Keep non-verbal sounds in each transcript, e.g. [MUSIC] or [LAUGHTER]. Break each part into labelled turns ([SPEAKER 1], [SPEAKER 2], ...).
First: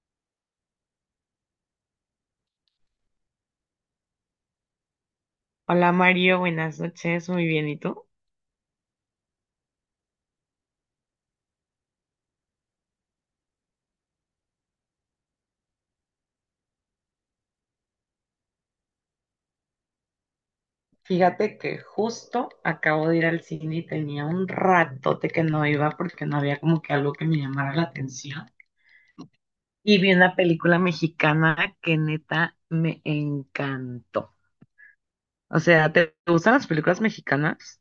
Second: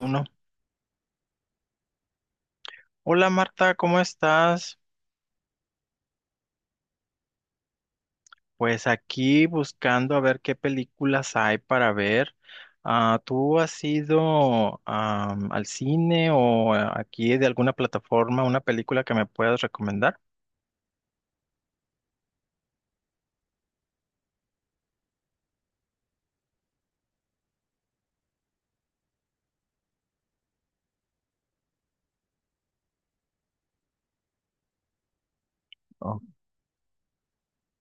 [SPEAKER 1] Uno. Hola Marta, ¿cómo estás?
[SPEAKER 2] Hola Mario, buenas noches, muy bien, ¿y tú?
[SPEAKER 1] Pues aquí buscando a ver qué películas hay para ver. Ah, ¿tú has ido al cine o aquí de alguna plataforma una película que me puedas recomendar?
[SPEAKER 2] Fíjate que justo acabo de ir al cine y tenía un ratote que no iba porque no había como que algo que me llamara la atención. Y vi una película mexicana que neta me encantó. O sea, ¿te
[SPEAKER 1] Oh.
[SPEAKER 2] te gustan las películas mexicanas?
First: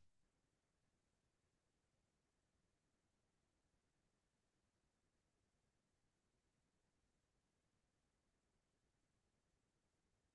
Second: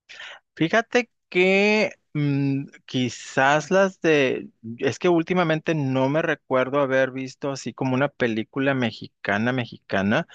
[SPEAKER 1] Fíjate que quizás las de... Es que últimamente no me recuerdo haber visto así como una película mexicana, mexicana.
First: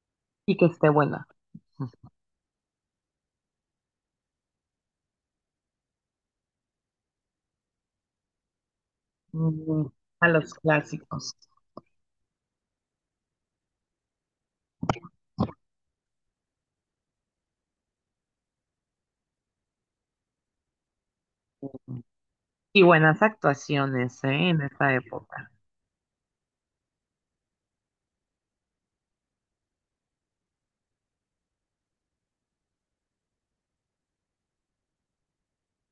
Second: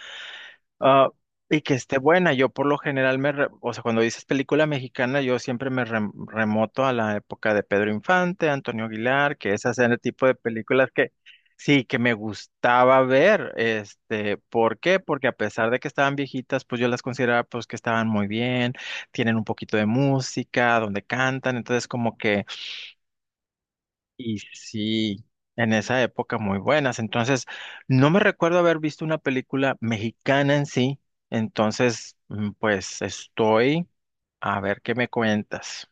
[SPEAKER 2] Y que esté
[SPEAKER 1] Ah,
[SPEAKER 2] buena.
[SPEAKER 1] y que esté buena. Yo por lo general o sea, cuando dices película mexicana, yo siempre me remoto a la época de Pedro Infante, Antonio Aguilar, que esas
[SPEAKER 2] Mm,
[SPEAKER 1] eran el tipo
[SPEAKER 2] a
[SPEAKER 1] de
[SPEAKER 2] los
[SPEAKER 1] películas que
[SPEAKER 2] clásicos.
[SPEAKER 1] sí, que me gustaba ver. ¿Por qué? Porque a pesar de que estaban viejitas, pues yo las consideraba pues que estaban muy bien, tienen un poquito de música, donde cantan, entonces como que
[SPEAKER 2] Y buenas actuaciones,
[SPEAKER 1] y
[SPEAKER 2] ¿eh? En esa
[SPEAKER 1] sí,
[SPEAKER 2] época.
[SPEAKER 1] en esa época muy buenas. Entonces, no me recuerdo haber visto una película mexicana en sí. Entonces, pues estoy a ver qué me cuentas.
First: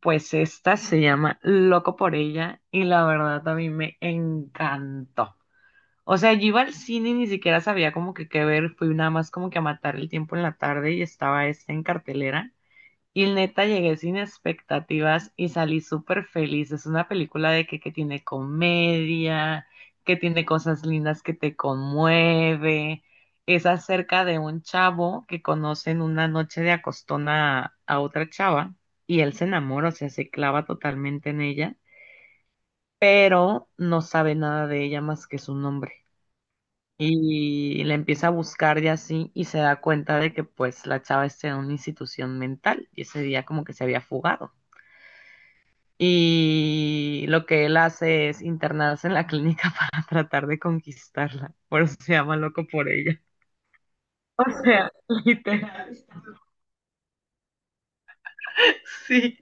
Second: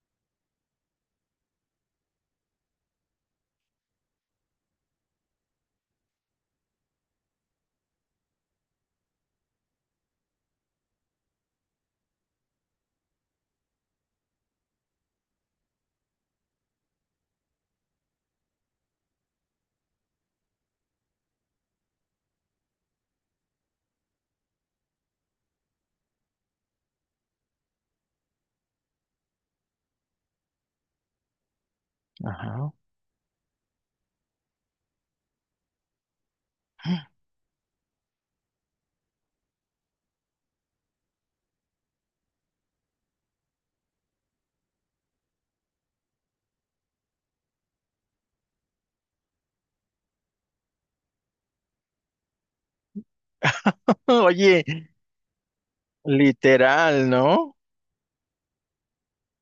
[SPEAKER 2] Pues esta se llama Loco por ella y la verdad a mí me encantó. O sea, yo iba al cine y ni siquiera sabía como que qué ver, fui nada más como que a matar el tiempo en la tarde y estaba esta en cartelera. Y neta llegué sin expectativas y salí súper feliz. Es una película de que tiene comedia, que tiene cosas lindas que te conmueve. Es acerca de un chavo que conoce en una noche de acostona a otra chava y él se enamora, o sea, se clava totalmente en ella,
[SPEAKER 1] Ajá.
[SPEAKER 2] pero no sabe nada de ella más que su nombre y la empieza a buscar y así y se da cuenta de que pues la chava está en una institución mental y ese día como que se había fugado. Y lo que él hace es internarse en la clínica [LAUGHS] para tratar de conquistarla. Por eso se llama loco por ella.
[SPEAKER 1] [LAUGHS]
[SPEAKER 2] [LAUGHS] O
[SPEAKER 1] Oye,
[SPEAKER 2] sea, literal.
[SPEAKER 1] literal, ¿no?
[SPEAKER 2] Sí.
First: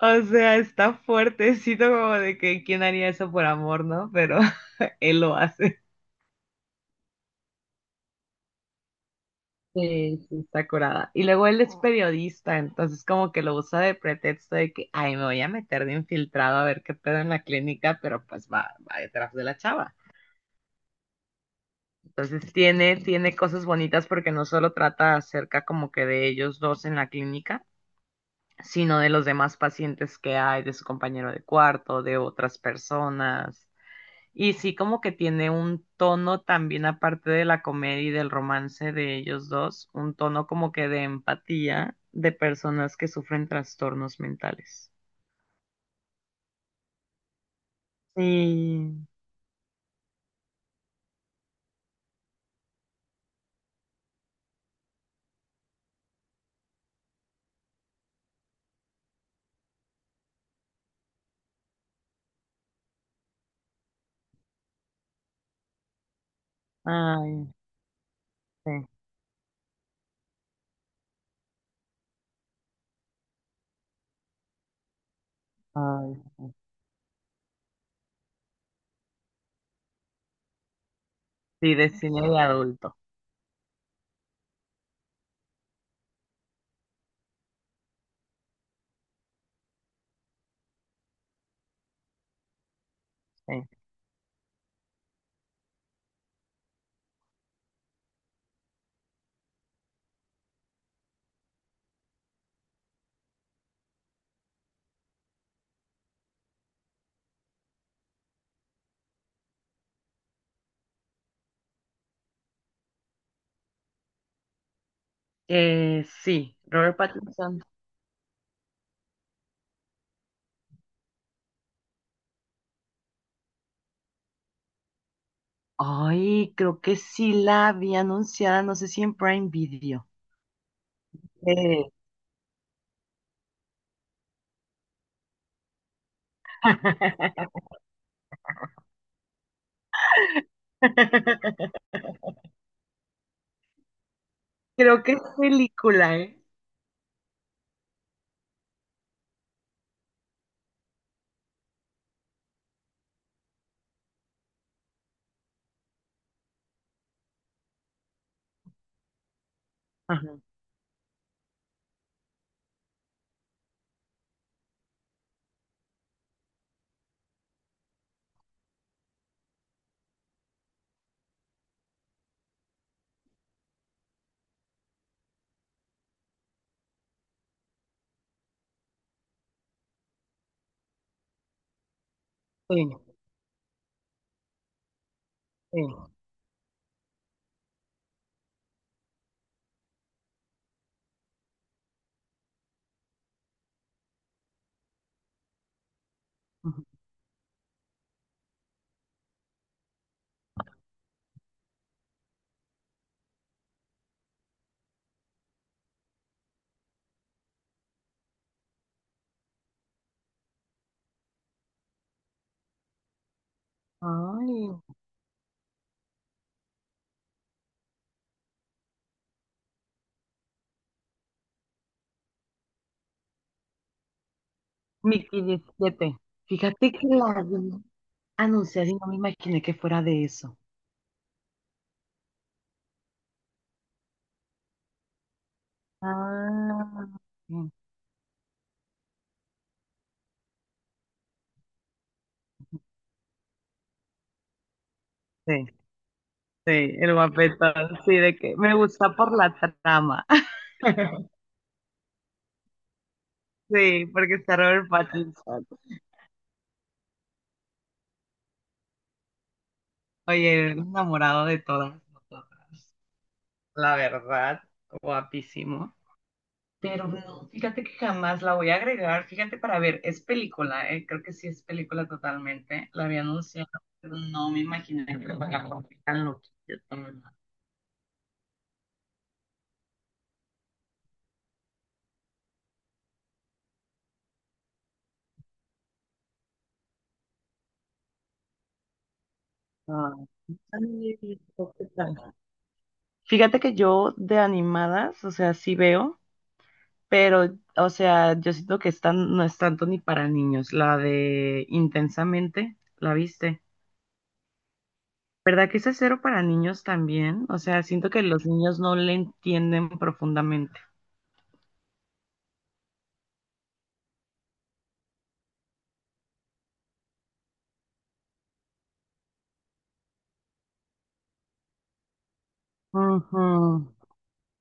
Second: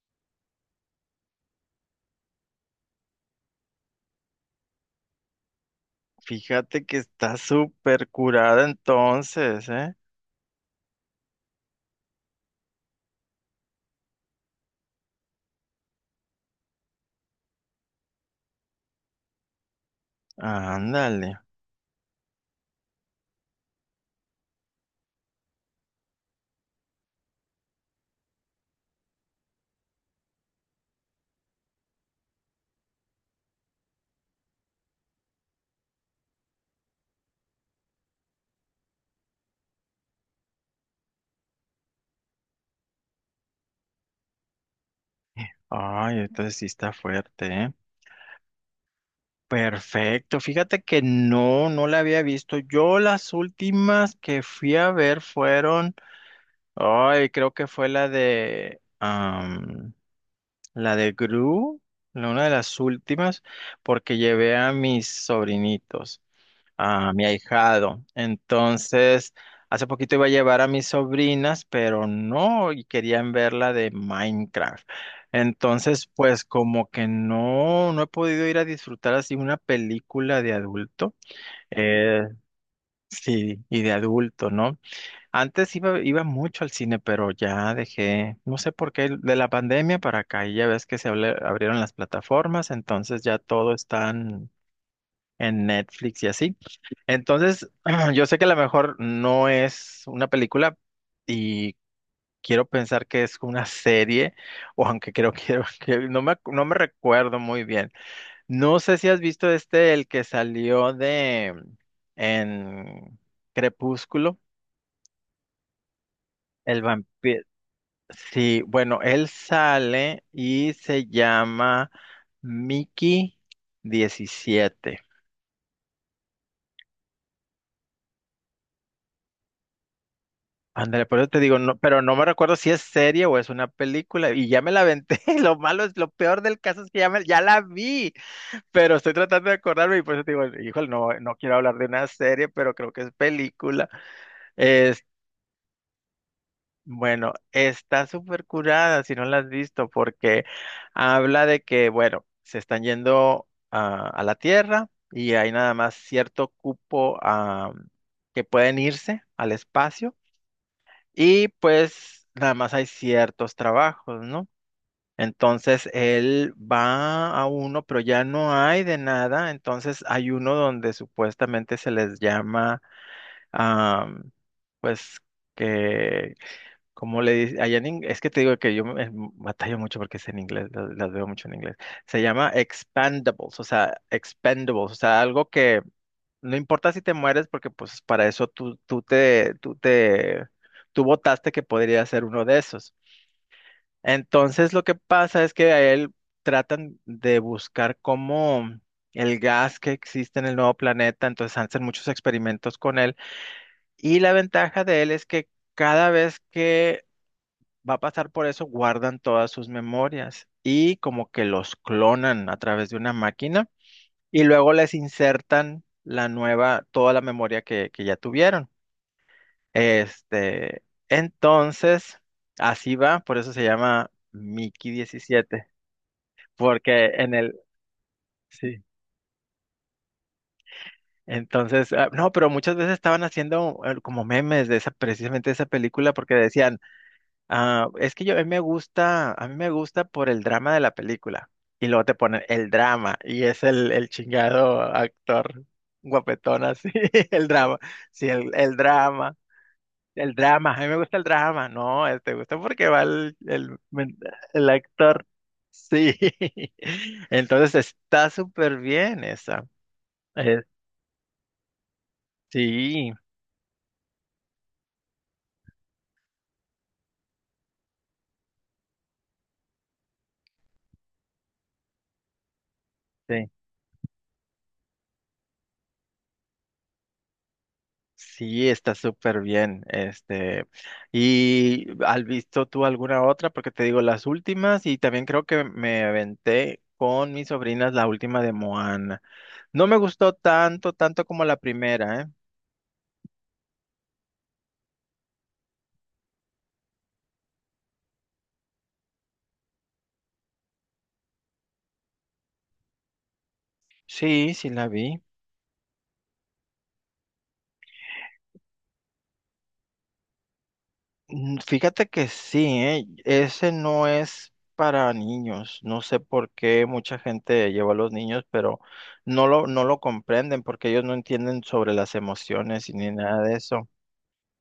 [SPEAKER 2] O sea, está fuertecito como de que quién haría eso por amor, ¿no? Pero [LAUGHS] él lo hace.
[SPEAKER 1] Fíjate que está súper curada entonces, ¿eh?
[SPEAKER 2] Sí, sí, está curada. Y luego él es, ah, periodista, entonces como que lo usa de pretexto de que, ay, me voy a meter de infiltrado a ver qué pedo en la clínica, pero pues va, va detrás de la chava.
[SPEAKER 1] Ándale.
[SPEAKER 2] Entonces tiene, tiene cosas bonitas porque no solo trata acerca como que de ellos dos en la clínica, sino de los demás pacientes que hay, de su compañero de cuarto, de otras personas. Y sí, como que tiene un tono también, aparte de la comedia y del romance de ellos dos, un tono como que de empatía de personas que sufren trastornos mentales.
[SPEAKER 1] Ay, entonces sí está fuerte, ¿eh?
[SPEAKER 2] Sí,
[SPEAKER 1] Perfecto. Fíjate que no, no la había visto. Yo las últimas que fui a ver fueron, ay, creo que fue la de la de Gru, una de las últimas, porque llevé a mis sobrinitos, a mi
[SPEAKER 2] ay,
[SPEAKER 1] ahijado.
[SPEAKER 2] sí,
[SPEAKER 1] Entonces, hace poquito iba a llevar a mis sobrinas, pero no, y querían ver la de Minecraft. Entonces,
[SPEAKER 2] ay.
[SPEAKER 1] pues como que no, no he podido ir a disfrutar así una película de adulto.
[SPEAKER 2] Sí, de
[SPEAKER 1] Eh,
[SPEAKER 2] cine de adulto,
[SPEAKER 1] sí, y de adulto, ¿no? Antes iba, iba mucho al cine, pero ya dejé, no sé por qué, de la pandemia para acá, y ya ves que abrieron las plataformas, entonces ya
[SPEAKER 2] sí.
[SPEAKER 1] todo está en Netflix y así. Entonces, [CLEARS THROAT] yo sé que a lo mejor no es una película y quiero pensar que es una serie, o aunque creo que, [LAUGHS] que no me recuerdo muy bien. No sé si has visto el que salió de en Crepúsculo,
[SPEAKER 2] Sí,
[SPEAKER 1] el
[SPEAKER 2] Robert
[SPEAKER 1] vampiro.
[SPEAKER 2] Pattinson.
[SPEAKER 1] Sí, bueno, él sale y se llama Mickey 17.
[SPEAKER 2] Ay, creo que sí la había anunciada, no sé si en Prime Video.
[SPEAKER 1] Ándale, por eso te digo, no,
[SPEAKER 2] Eh.
[SPEAKER 1] pero no me recuerdo si es serie o es una película y ya me la aventé. [LAUGHS] Lo malo es, lo peor del caso es que ya, ya la vi, pero estoy tratando de acordarme y por eso te digo, híjole, no, no quiero hablar de
[SPEAKER 2] [LAUGHS]
[SPEAKER 1] una serie, pero creo que es película.
[SPEAKER 2] Creo que es película, ¿eh?
[SPEAKER 1] Bueno, está súper curada si no la has visto, porque habla de que, bueno, se están yendo a la Tierra y hay nada más cierto cupo, ah, que pueden irse al espacio
[SPEAKER 2] Ajá,
[SPEAKER 1] y pues nada más hay ciertos trabajos, ¿no? Entonces él va a uno, pero ya no hay de nada, entonces hay uno donde supuestamente se les llama, ah, pues, que como le dice, es que te digo que yo batallo mucho porque es en inglés, las, veo mucho en inglés. Se llama
[SPEAKER 2] sí,
[SPEAKER 1] expandables, o sea, expendables, o sea, algo que no importa si te mueres porque pues para eso tú votaste que podría ser uno de esos. Entonces lo que pasa es que a él
[SPEAKER 2] sí.
[SPEAKER 1] tratan de buscar cómo el gas que existe en el nuevo planeta, entonces hacen muchos experimentos con él y la ventaja de él es que cada vez que va a pasar por eso, guardan todas sus memorias y como que los clonan a través de una máquina y
[SPEAKER 2] Ay,
[SPEAKER 1] luego les insertan la nueva, toda la memoria que ya tuvieron. Este, entonces, así va, por eso se llama Mickey
[SPEAKER 2] Mickey
[SPEAKER 1] diecisiete
[SPEAKER 2] 17. Fíjate
[SPEAKER 1] porque
[SPEAKER 2] que
[SPEAKER 1] en
[SPEAKER 2] la vi
[SPEAKER 1] el, sí.
[SPEAKER 2] anunciar y no me imaginé que fuera de eso.
[SPEAKER 1] Entonces, ah, no, pero muchas veces estaban haciendo como memes de esa, precisamente de esa película, porque decían,
[SPEAKER 2] Ah,
[SPEAKER 1] ah, es que yo, a mí me gusta, a mí me gusta por el drama de la película. Y luego te ponen el drama y es el chingado actor
[SPEAKER 2] sí,
[SPEAKER 1] guapetón así,
[SPEAKER 2] sí, el
[SPEAKER 1] [LAUGHS] el
[SPEAKER 2] guapetón,
[SPEAKER 1] drama.
[SPEAKER 2] sí,
[SPEAKER 1] Sí,
[SPEAKER 2] de que me gusta por la trama.
[SPEAKER 1] el drama, a mí me gusta el
[SPEAKER 2] [LAUGHS]
[SPEAKER 1] drama. No, te gusta porque va
[SPEAKER 2] Sí, porque está
[SPEAKER 1] el
[SPEAKER 2] Robert
[SPEAKER 1] actor.
[SPEAKER 2] Pattinson.
[SPEAKER 1] Sí, [LAUGHS] entonces está súper bien esa. Eh,
[SPEAKER 2] Oye, enamorado de todas nosotras.
[SPEAKER 1] sí,
[SPEAKER 2] La verdad, guapísimo. Pero no, fíjate que jamás la voy a agregar. Fíjate para ver, es película, creo que sí es película totalmente. La había
[SPEAKER 1] sí.
[SPEAKER 2] anunciado, pero no me imaginé que lo fuera algo tan loquillo tan-
[SPEAKER 1] Sí, está súper bien. ¿Y has visto tú alguna otra? Porque te digo las últimas y también creo que me aventé con mis sobrinas la última de Moana. No me
[SPEAKER 2] Ah,
[SPEAKER 1] gustó tanto,
[SPEAKER 2] ay,
[SPEAKER 1] tanto como la
[SPEAKER 2] qué
[SPEAKER 1] primera, ¿eh?
[SPEAKER 2] tal. Fíjate que yo de animadas, o sea, sí veo, pero, o sea, yo siento que están, no es tanto ni para niños. La de Intensamente, ¿la viste?
[SPEAKER 1] Sí, sí la vi.
[SPEAKER 2] ¿Verdad que esa es cero para niños también? O sea, siento que los niños no le entienden profundamente.
[SPEAKER 1] Fíjate que sí, ¿eh? Ese no es para niños. No sé por qué mucha gente lleva a los niños, pero no lo, no lo comprenden porque ellos no entienden sobre las emociones y ni nada
[SPEAKER 2] Ujú.
[SPEAKER 1] de eso.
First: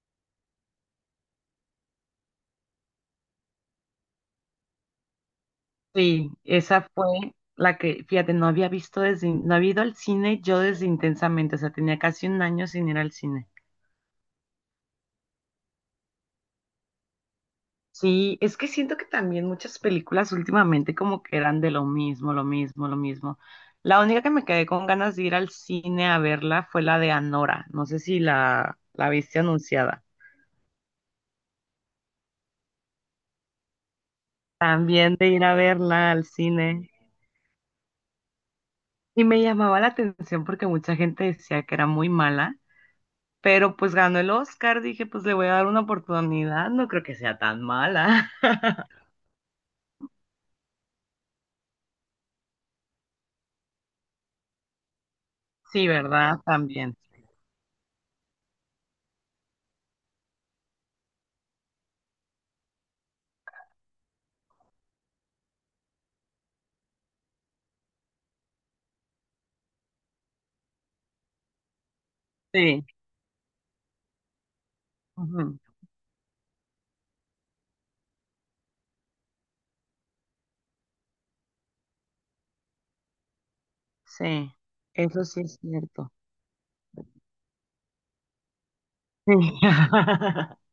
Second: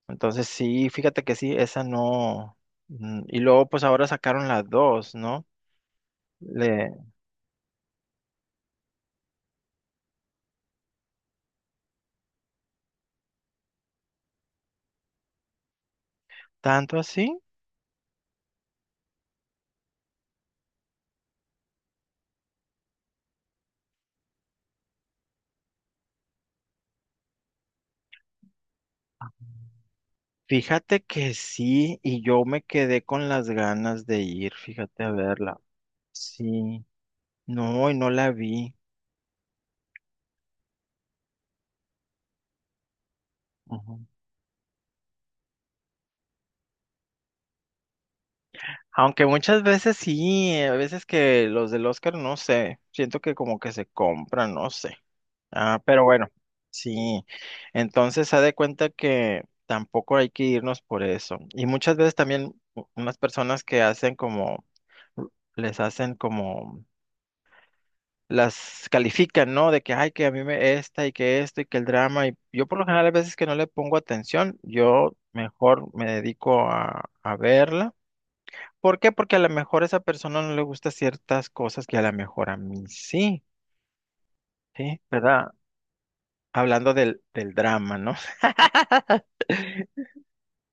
[SPEAKER 1] Entonces sí, fíjate que sí, esa no. Y luego pues ahora sacaron las dos, ¿no?
[SPEAKER 2] Sí, esa
[SPEAKER 1] Le...
[SPEAKER 2] fue la que, fíjate, no había visto desde, no había ido al cine yo desde Intensamente, o sea, tenía casi un año sin ir al cine.
[SPEAKER 1] ¿Tanto así?
[SPEAKER 2] Sí, es que siento que también muchas películas últimamente como que eran de lo mismo, lo mismo, lo mismo. La única que me quedé con ganas de ir al cine a verla fue la de Anora, no sé si la, la viste anunciada.
[SPEAKER 1] Fíjate que sí, y yo me quedé con las ganas de ir, fíjate a
[SPEAKER 2] También de ir a
[SPEAKER 1] verla.
[SPEAKER 2] verla al
[SPEAKER 1] Sí,
[SPEAKER 2] cine.
[SPEAKER 1] no, y no la vi.
[SPEAKER 2] Y me llamaba la atención porque mucha gente decía que era muy mala. Pero pues
[SPEAKER 1] Ujú.
[SPEAKER 2] ganó el Oscar, dije, pues le voy a dar una oportunidad, no creo que sea tan mala. [LAUGHS]
[SPEAKER 1] Aunque muchas veces sí, a veces que los del Oscar, no sé, siento que como que se compran, no sé. Ah,
[SPEAKER 2] Sí,
[SPEAKER 1] pero bueno,
[SPEAKER 2] ¿verdad? También.
[SPEAKER 1] sí. Entonces, haz de cuenta que tampoco hay que irnos por eso. Y muchas veces también unas personas que hacen como, les hacen como, las califican, ¿no? De que, ay, que a mí me esta y que esto y que el drama. Y yo por lo
[SPEAKER 2] Sí.
[SPEAKER 1] general a veces que no le pongo atención, yo
[SPEAKER 2] Ujú,
[SPEAKER 1] mejor me dedico a verla. ¿Por qué? Porque a lo mejor a esa persona no le gusta ciertas cosas que a lo mejor a mí sí,
[SPEAKER 2] sí,
[SPEAKER 1] ¿sí?
[SPEAKER 2] eso sí
[SPEAKER 1] ¿Verdad?
[SPEAKER 2] es cierto.
[SPEAKER 1] Hablando del, del drama, ¿no?
[SPEAKER 2] Sí. [LAUGHS]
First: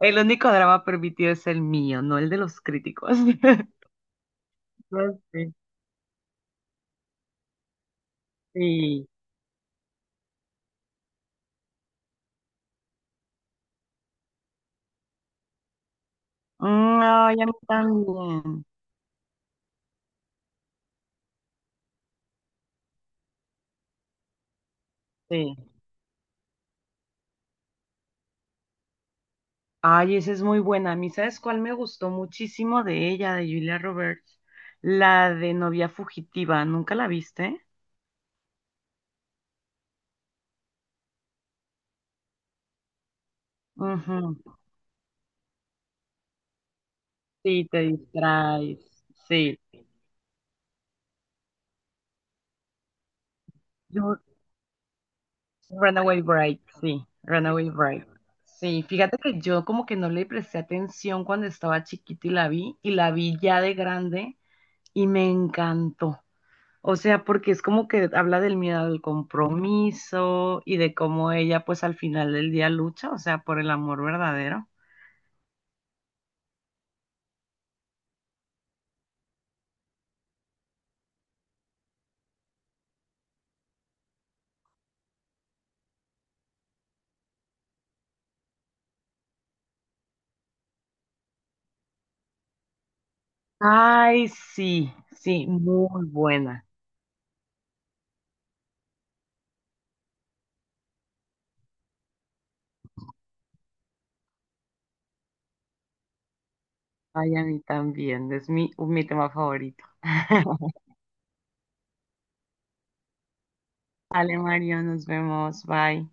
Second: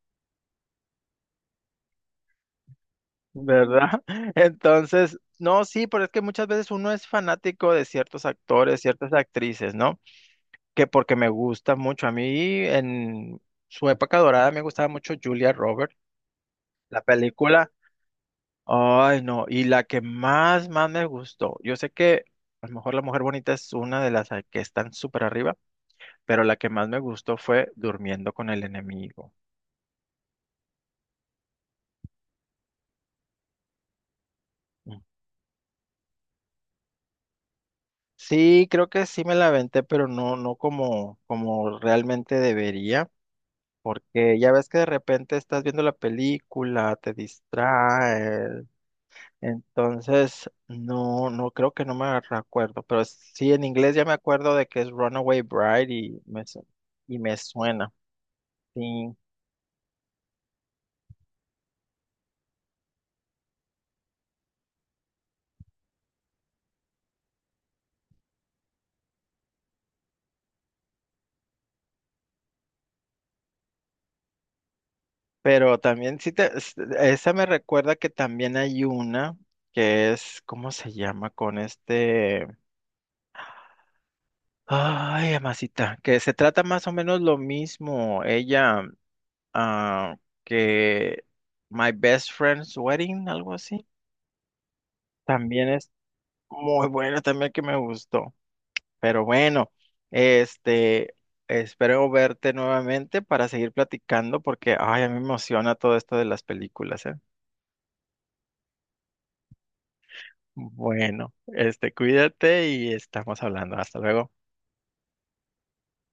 [SPEAKER 2] El único drama permitido es el mío, no el de los críticos. [LAUGHS]
[SPEAKER 1] ¿Verdad? [LAUGHS]
[SPEAKER 2] No
[SPEAKER 1] Entonces,
[SPEAKER 2] sé,
[SPEAKER 1] no, sí, pero es que muchas veces uno es fanático de ciertos actores,
[SPEAKER 2] sí.
[SPEAKER 1] ciertas actrices, ¿no? Que porque me gusta mucho. A mí en su época dorada me gustaba mucho Julia Roberts,
[SPEAKER 2] Mm,
[SPEAKER 1] la
[SPEAKER 2] ay, a mí
[SPEAKER 1] película.
[SPEAKER 2] también.
[SPEAKER 1] Ay, no, y la que más, más me gustó. Yo sé que a lo mejor La Mujer Bonita es una que están súper arriba,
[SPEAKER 2] Sí.
[SPEAKER 1] pero la que más me gustó fue Durmiendo con el Enemigo.
[SPEAKER 2] Ay, esa es muy buena. A mí, ¿sabes cuál me gustó muchísimo de ella, de Julia Roberts?
[SPEAKER 1] Mm.
[SPEAKER 2] La de novia fugitiva. ¿Nunca la viste?
[SPEAKER 1] Sí, creo que sí me la aventé, pero no, no como, como realmente debería.
[SPEAKER 2] Ujú.
[SPEAKER 1] Porque ya ves que de repente estás viendo la película, te
[SPEAKER 2] Sí, te
[SPEAKER 1] distrae.
[SPEAKER 2] distraes. Sí.
[SPEAKER 1] Entonces, no, no creo que no me acuerdo, pero sí en inglés ya me
[SPEAKER 2] Yo-
[SPEAKER 1] acuerdo de que es Runaway Bride
[SPEAKER 2] Runaway Bride, sí.
[SPEAKER 1] y me
[SPEAKER 2] Runaway
[SPEAKER 1] suena.
[SPEAKER 2] Bride. Sí,
[SPEAKER 1] Sí,
[SPEAKER 2] fíjate que yo como que no le presté atención cuando estaba chiquita y la vi ya de grande y me encantó. O sea, porque es como que habla del miedo al compromiso y de cómo ella pues al final del día lucha, o sea, por el amor verdadero.
[SPEAKER 1] pero también sí esa me recuerda que también hay una que es, ¿cómo se llama? Con ay, amasita, que se trata más o menos lo mismo. Ella ah, que My Best Friend's Wedding, algo así.
[SPEAKER 2] Ay, sí, sí,
[SPEAKER 1] También es
[SPEAKER 2] muy buena.
[SPEAKER 1] muy buena, también que me gustó. Pero bueno, este, espero verte nuevamente para seguir platicando porque, ay, a mí me emociona todo esto de las películas, ¿eh?
[SPEAKER 2] Ay, a mí también, es mi, mi tema favorito. [LAUGHS]
[SPEAKER 1] Bueno, cuídate y estamos hablando. Hasta luego.
[SPEAKER 2] Vale, Mario, nos vemos. Bye.